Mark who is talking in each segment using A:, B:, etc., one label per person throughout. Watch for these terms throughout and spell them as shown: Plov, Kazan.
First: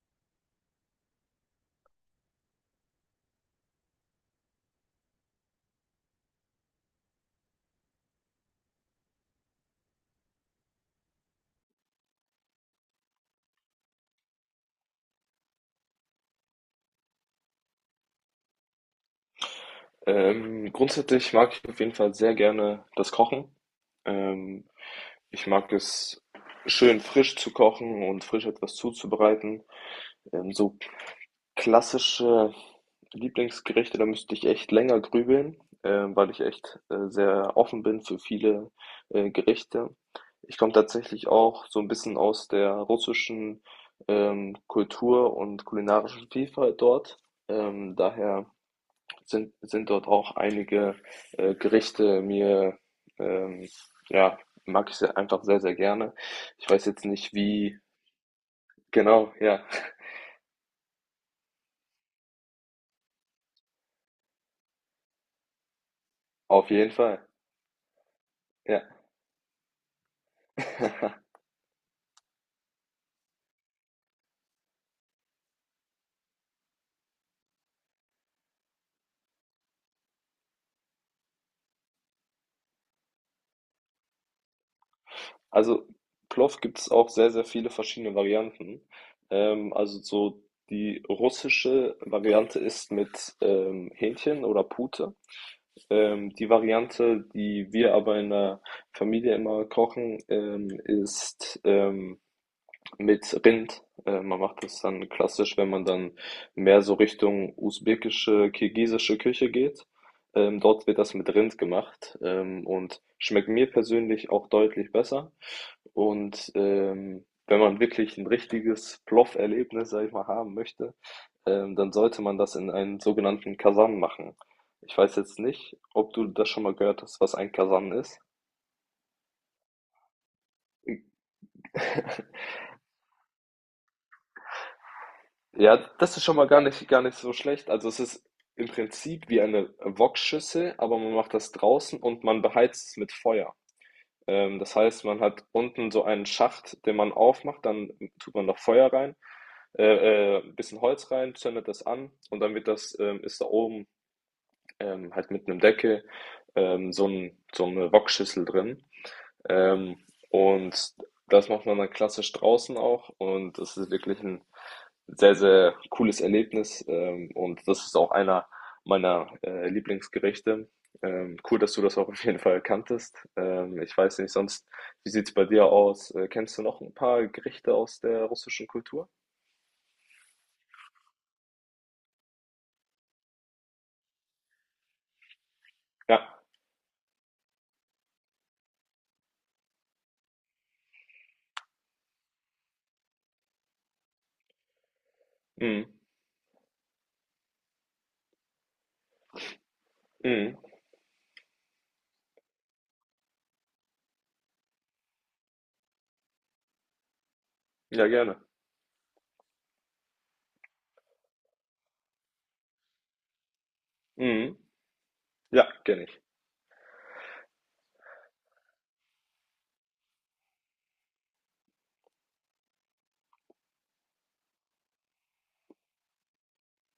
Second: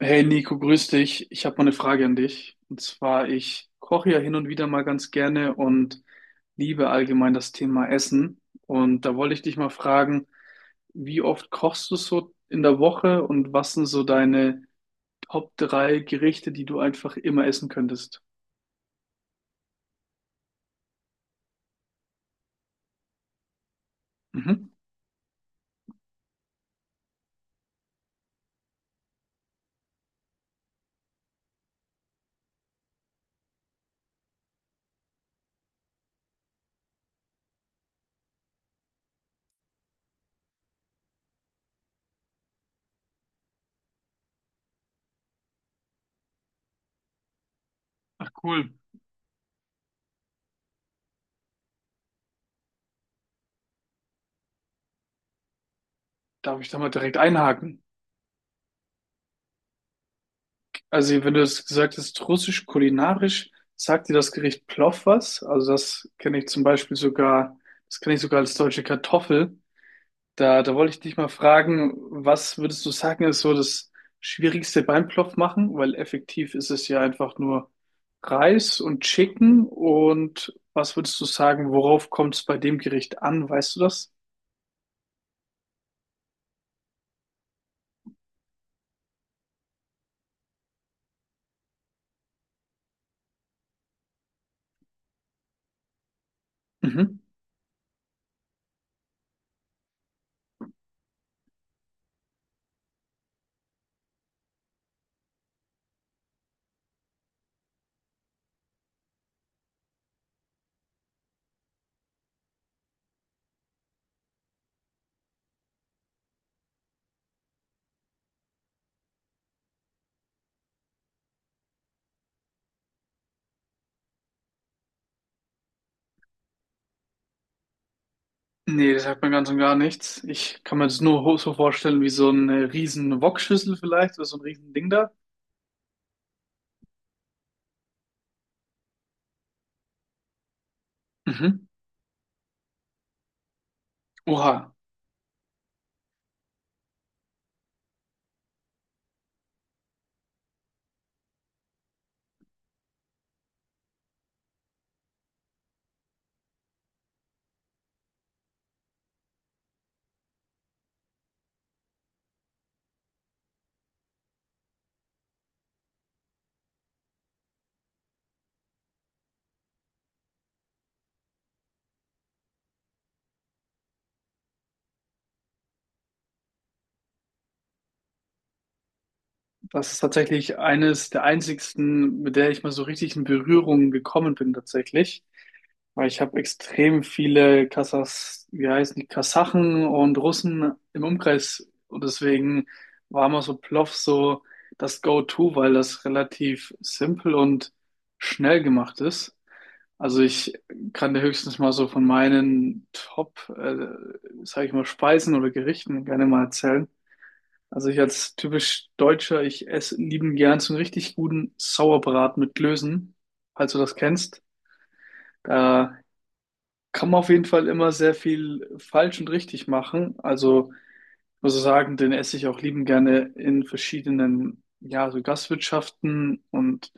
A: Hey Nico, grüß dich. Ich habe mal eine Frage an dich. Und zwar, ich koche ja hin und wieder mal ganz gerne und liebe allgemein das Thema Essen. Und da wollte ich dich mal fragen, wie oft kochst du so in der Woche und was sind so deine Top drei Gerichte, die du einfach immer essen könntest?
B: Grundsätzlich mag ich auf jeden Fall sehr gerne das Kochen. Ähm,
A: Mhm.
B: Ich mag es schön frisch zu kochen und frisch etwas zuzubereiten. So klassische Lieblingsgerichte, da müsste ich echt länger grübeln, weil ich echt sehr offen bin für viele Gerichte. Ich komme tatsächlich auch so ein bisschen aus der russischen Kultur und kulinarischen Vielfalt dort.
A: Ach
B: Daher
A: cool.
B: sind dort auch einige Gerichte mir, ähm, ja, mag ich sehr, einfach sehr, sehr gerne.
A: Darf ich
B: Ich
A: da
B: weiß
A: mal
B: jetzt
A: direkt
B: nicht wie,
A: einhaken?
B: genau, ja,
A: Also, wenn du es gesagt hast, russisch kulinarisch, sagt dir das Gericht Plov was? Also, das kenne ich zum
B: auf jeden
A: Beispiel
B: Fall,
A: sogar, das kenne ich sogar als deutsche
B: ja.
A: Kartoffel. Da wollte ich dich mal fragen, was würdest du sagen, ist so das Schwierigste beim Plov machen? Weil effektiv ist es ja einfach nur Reis und Chicken. Und was würdest du sagen, worauf kommt es bei dem Gericht an? Weißt du das?
B: Also Plov gibt es auch sehr, sehr viele verschiedene Varianten. Also so die russische Variante ist mit Hähnchen oder Pute. Die
A: Mhm.
B: Variante, die wir aber in der Familie immer kochen, ist mit Rind. Man macht das dann klassisch, wenn man dann mehr so Richtung usbekische, kirgisische Küche geht. Dort wird das mit Rind gemacht und schmeckt mir persönlich auch deutlich besser. Und wenn man wirklich ein richtiges Ploff-Erlebnis, sag ich mal, haben möchte, dann sollte man das in einen sogenannten Kasan machen. Ich weiß jetzt nicht, ob du das schon mal gehört hast, was ein Kasan ist.
A: Nee, das sagt mir ganz und gar nichts. Ich kann mir das nur so vorstellen wie so eine riesen Wokschüssel vielleicht oder so ein riesen Ding da.
B: Ja, das ist schon mal gar nicht so schlecht. Also es ist im Prinzip wie eine Wokschüssel, aber man macht das
A: Mhm.
B: draußen und man beheizt es mit Feuer.
A: Oha.
B: Das heißt, man hat unten so einen Schacht, den man aufmacht, dann tut man noch Feuer rein, ein bisschen Holz rein, zündet das an und dann wird das, ist da oben halt mit einem Deckel so eine Wokschüssel drin. Ähm, und das macht man dann klassisch draußen auch und das ist wirklich ein sehr, sehr cooles Erlebnis, und das ist auch einer meiner, Lieblingsgerichte. Cool, dass du das auch auf jeden Fall kanntest. Ich weiß nicht sonst, wie sieht's bei dir aus? Kennst du noch ein paar Gerichte aus der russischen Kultur?
A: Das ist tatsächlich eines der einzigsten, mit der ich mal so richtig in Berührung gekommen bin tatsächlich. Weil ich
B: Ja.
A: habe extrem viele Kasachs, wie heißen die, Kasachen und Russen im Umkreis. Und deswegen war immer so Plov so das Go-To, weil
B: Mhm.
A: das relativ simpel und schnell gemacht ist. Also ich
B: Mhm.
A: kann dir höchstens mal so von meinen Top, sag ich mal, Speisen oder Gerichten gerne mal erzählen. Also ich
B: Ja,
A: als
B: gerne.
A: typisch Deutscher, ich esse lieben gern so einen richtig guten Sauerbraten mit Klößen, falls du das kennst.
B: Mhm. Ja,
A: Da
B: kenne ich.
A: kann man auf jeden Fall immer sehr viel falsch und richtig machen. Also ich muss sagen, den esse ich auch lieben gerne in verschiedenen, ja, so Gastwirtschaften und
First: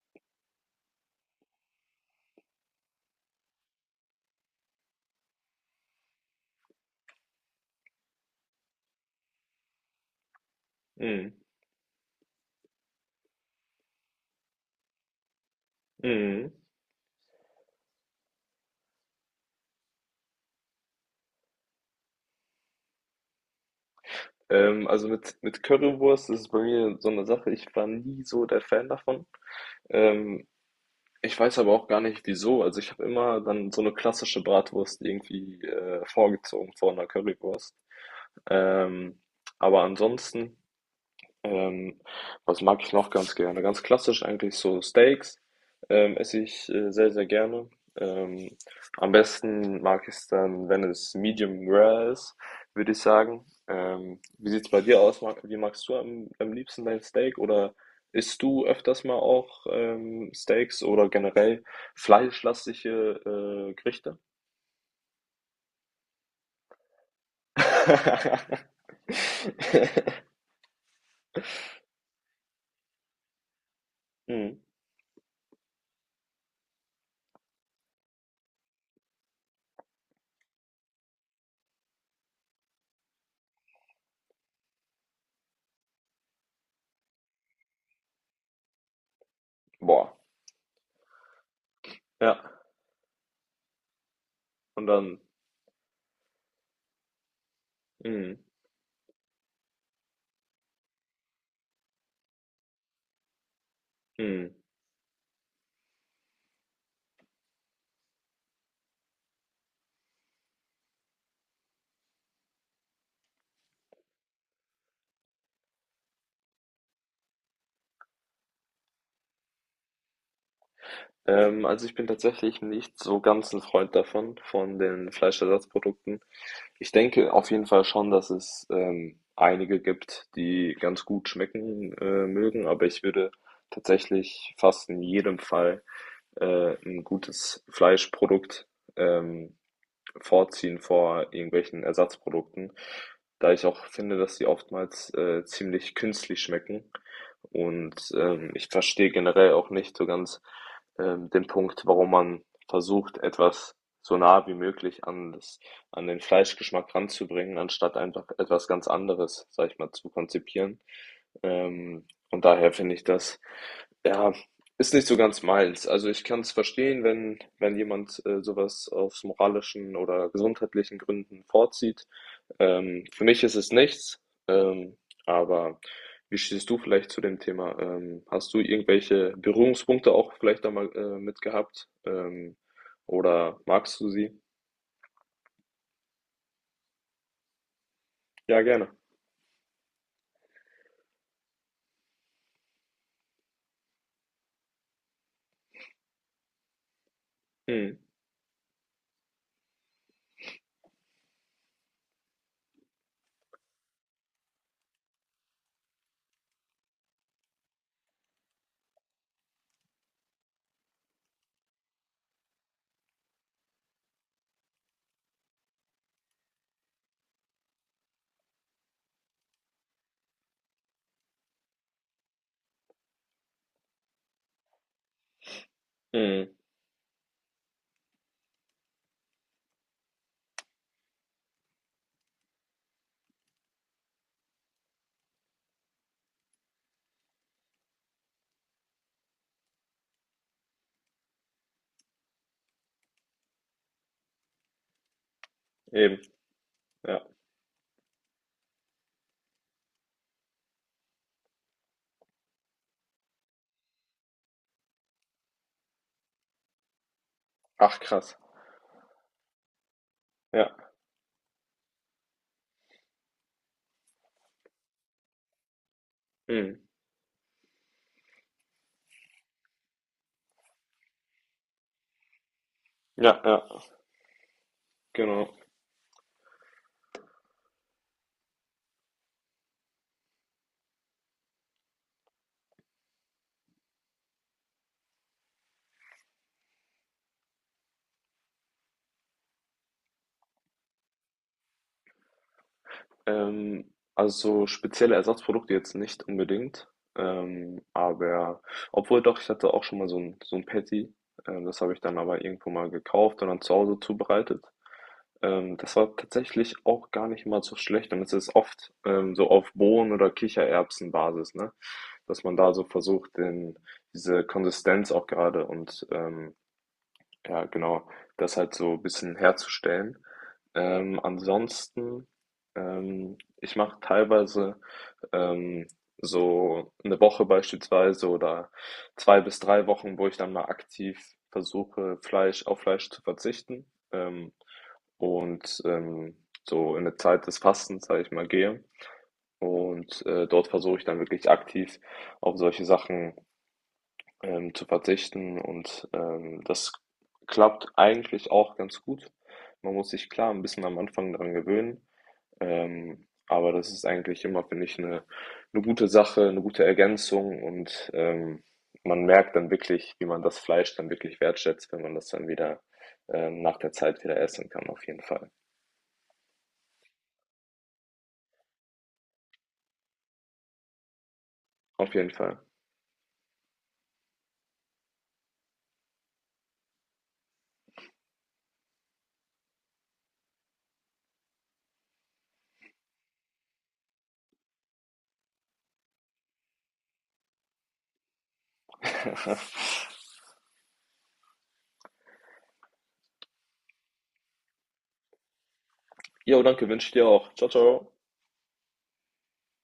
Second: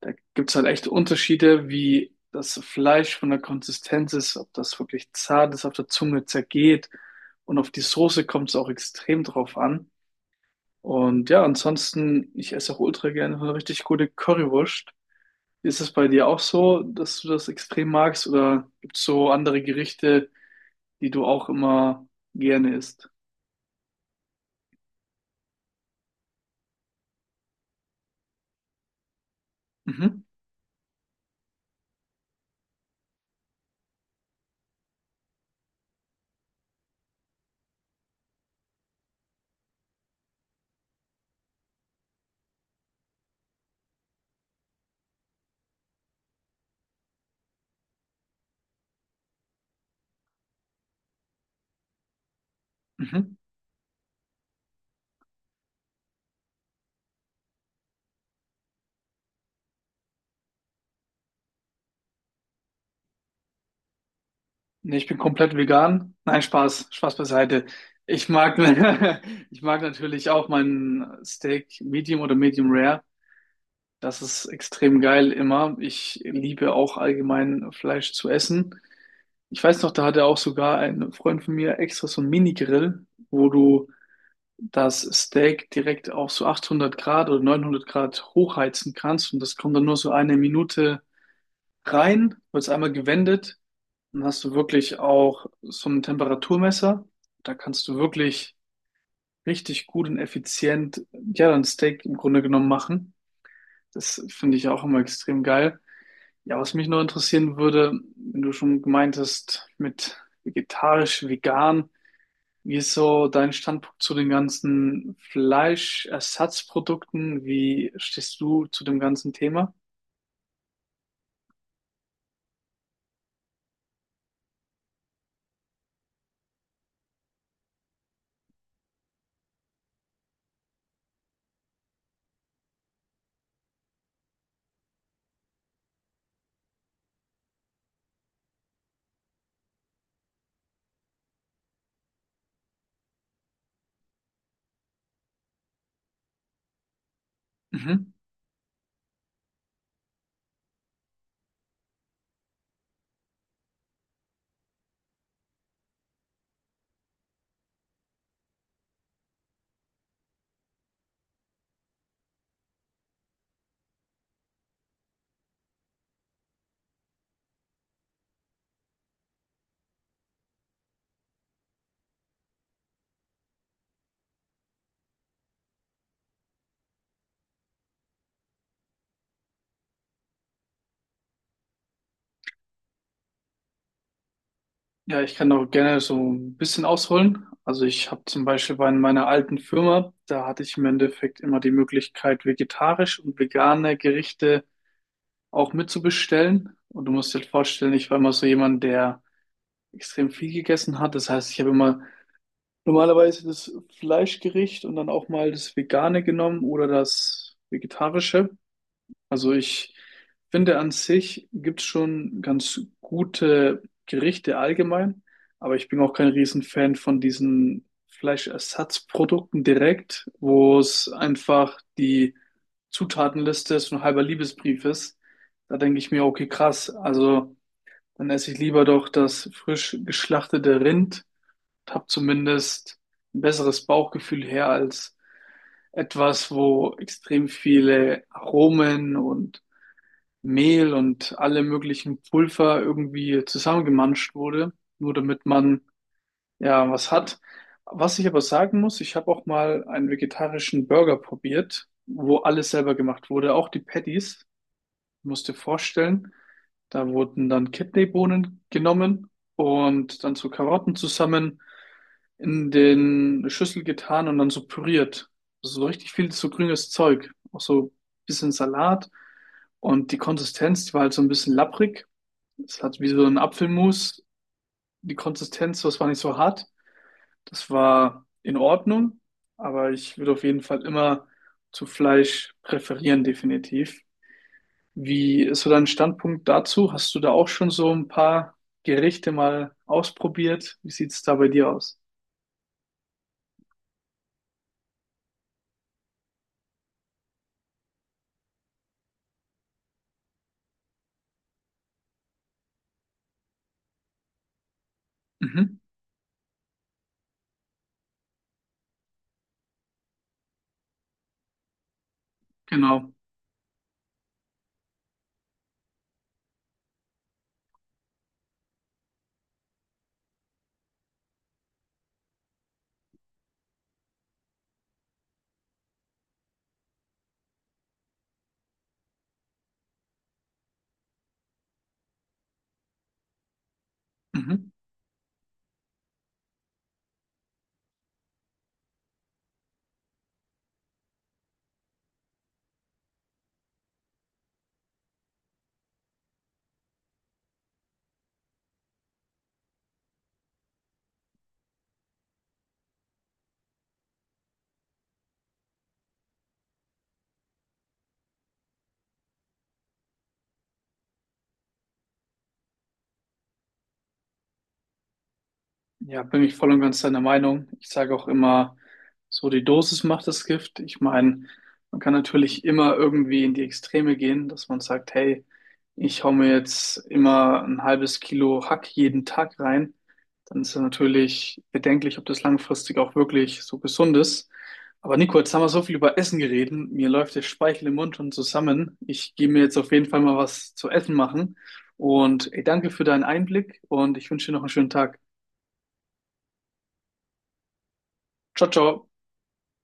A: da gibt's halt echt Unterschiede, wie das Fleisch von der Konsistenz ist, ob das wirklich zart ist, auf der Zunge zergeht und auf die Soße kommt es auch extrem drauf an. Und
B: Mhm.
A: ja, ansonsten, ich esse auch ultra gerne eine richtig gute Currywurst. Ist es bei dir auch
B: Mhm.
A: so, dass du das extrem magst oder gibt es so andere Gerichte, die du auch immer gerne isst?
B: Also mit Currywurst ist es bei mir so eine Sache, ich war nie so der Fan davon.
A: Mhm.
B: Ähm, Ich weiß aber auch gar nicht wieso. Also ich habe immer dann so eine klassische Bratwurst irgendwie, vorgezogen vor einer Currywurst. Ähm, aber ansonsten ähm, was mag ich noch ganz gerne? Ganz klassisch eigentlich so Steaks esse ich sehr, sehr gerne. Ähm, am besten mag ich es dann, wenn es medium rare ist, würde ich
A: Mhm.
B: sagen. Wie sieht es bei dir aus? Mag, wie magst du am, am liebsten dein Steak? Oder isst du öfters mal auch Steaks oder generell fleischlastige Gerichte?
A: Nee, ich bin komplett vegan. Nein, Spaß, Spaß beiseite. Ich mag, ich mag natürlich auch mein Steak Medium oder Medium Rare. Das ist
B: Mhm.
A: extrem geil immer. Ich liebe auch allgemein Fleisch zu essen. Ich weiß noch, da hatte auch sogar ein Freund von mir extra so ein Mini-Grill, wo du das Steak direkt auf so 800 Grad oder 900 Grad hochheizen kannst und das kommt dann nur so
B: Boah,
A: eine Minute rein,
B: ja.
A: wird es einmal gewendet. Dann hast du
B: Und
A: wirklich
B: dann.
A: auch so ein Temperaturmesser. Da kannst du
B: Mhm.
A: wirklich richtig gut und effizient, ja, ein Steak im Grunde genommen machen. Das
B: Mhm.
A: finde ich auch immer extrem geil. Ja, was mich noch interessieren würde, wenn du schon gemeint hast, mit vegetarisch, vegan, wie ist so dein Standpunkt zu den ganzen Fleischersatzprodukten? Wie stehst du zu dem ganzen Thema?
B: Also ich bin tatsächlich nicht so ganz ein Freund davon, von den Fleischersatzprodukten. Ich denke auf jeden Fall schon, dass es einige gibt, die ganz gut schmecken mögen, aber ich würde tatsächlich fast in jedem Fall ein gutes Fleischprodukt ähm, vorziehen vor irgendwelchen Ersatzprodukten, da ich auch finde, dass sie oftmals ziemlich künstlich schmecken. Und
A: Mhm.
B: ähm, ich verstehe generell auch nicht so ganz den Punkt, warum man versucht, etwas so nah wie möglich an das, an den Fleischgeschmack ranzubringen, anstatt einfach etwas ganz anderes, sag ich mal, zu konzipieren. Und daher finde ich das ja ist nicht so ganz meins. Also ich kann es verstehen, wenn, wenn jemand sowas aus moralischen oder gesundheitlichen Gründen vorzieht. Für mich ist es nichts. Ähm, aber wie stehst du vielleicht zu dem Thema? Hast du irgendwelche Berührungspunkte auch vielleicht da mal mit gehabt? Oder magst du sie?
A: Ja, ich kann auch gerne so ein bisschen ausholen. Also ich habe zum
B: Ja,
A: Beispiel
B: gerne.
A: bei meiner alten Firma, da hatte ich im Endeffekt immer die Möglichkeit, vegetarisch und vegane Gerichte auch mitzubestellen. Und du musst dir vorstellen,
B: Mhm.
A: ich war immer so jemand, der extrem viel gegessen hat. Das heißt, ich habe immer normalerweise das Fleischgericht und dann auch mal das Vegane genommen oder das Vegetarische. Also ich finde an sich gibt es schon ganz gute Gerichte allgemein, aber ich bin auch kein Riesenfan von diesen Fleischersatzprodukten direkt, wo es einfach die Zutatenliste so ein halber Liebesbrief ist. Da denke ich mir, okay,
B: Mhm.
A: krass, also dann esse ich lieber doch das frisch geschlachtete Rind und habe zumindest ein besseres Bauchgefühl her als etwas, wo extrem viele Aromen und Mehl und alle möglichen Pulver irgendwie zusammengemanscht wurde, nur damit man
B: Eben.
A: ja was
B: Ja.
A: hat. Was ich aber sagen muss, ich habe auch mal einen vegetarischen Burger probiert, wo alles selber gemacht wurde, auch die Patties. Du musst dir vorstellen, da wurden dann
B: Ach, krass.
A: Kidneybohnen genommen und dann zu
B: Ja.
A: Karotten zusammen in den Schüssel getan und dann so püriert. Also so richtig viel so
B: Mhm.
A: grünes Zeug. Auch so ein bisschen Salat. Und die Konsistenz, die war halt so ein bisschen lapprig. Es hat wie so ein
B: Ja, ja.
A: Apfelmus. Die
B: Genau.
A: Konsistenz, das war nicht so hart. Das war in Ordnung. Aber ich würde auf jeden Fall immer zu Fleisch präferieren, definitiv. Wie ist so dein Standpunkt dazu? Hast du da auch schon so ein paar Gerichte mal ausprobiert? Wie sieht's da bei dir aus?
B: Ähm, also spezielle Ersatzprodukte jetzt nicht unbedingt. Aber obwohl doch, ich hatte auch schon mal so ein Patty. Das habe ich dann aber irgendwo mal gekauft und dann zu Hause zubereitet.
A: Mhm,
B: Das war tatsächlich auch gar nicht mal so schlecht. Und es ist oft so auf Bohnen- oder Kichererbsenbasis, ne? Dass man da so
A: genau.
B: versucht, den, diese Konsistenz auch gerade und ja, genau. Das halt so ein bisschen herzustellen. Ansonsten, ich mache teilweise ähm, so eine Woche beispielsweise oder zwei bis drei Wochen, wo ich dann mal aktiv versuche, Fleisch auf Fleisch zu verzichten ähm,
A: Mhm.
B: und so in eine Zeit des Fastens, sage ich mal, gehe. Und dort versuche ich dann wirklich aktiv auf solche Sachen zu verzichten und das klappt eigentlich auch ganz gut. Man muss sich klar ein bisschen am Anfang daran gewöhnen, aber das ist eigentlich immer, finde ich, eine gute Sache, eine gute Ergänzung und man merkt dann wirklich, wie man das Fleisch dann wirklich wertschätzt, wenn man das dann wieder nach der Zeit wieder essen kann, auf jeden Fall.
A: Ja, bin ich voll und ganz deiner Meinung. Ich sage auch immer, so die Dosis macht das Gift. Ich meine, man kann
B: Auf jeden Fall.
A: natürlich immer irgendwie in die Extreme gehen, dass man sagt, hey, ich hau mir jetzt immer ein halbes Kilo Hack jeden Tag rein. Dann ist es natürlich bedenklich, ob das langfristig auch wirklich so gesund ist. Aber Nico, jetzt haben wir so viel über Essen geredet. Mir läuft der Speichel im Mund schon zusammen. Ich gehe mir jetzt auf jeden Fall mal was zu essen machen. Und ey, danke für deinen Einblick und ich wünsche dir noch einen schönen Tag.
B: Jo, danke, wünsche ich dir auch. Ciao, ciao.
A: Ciao, ciao.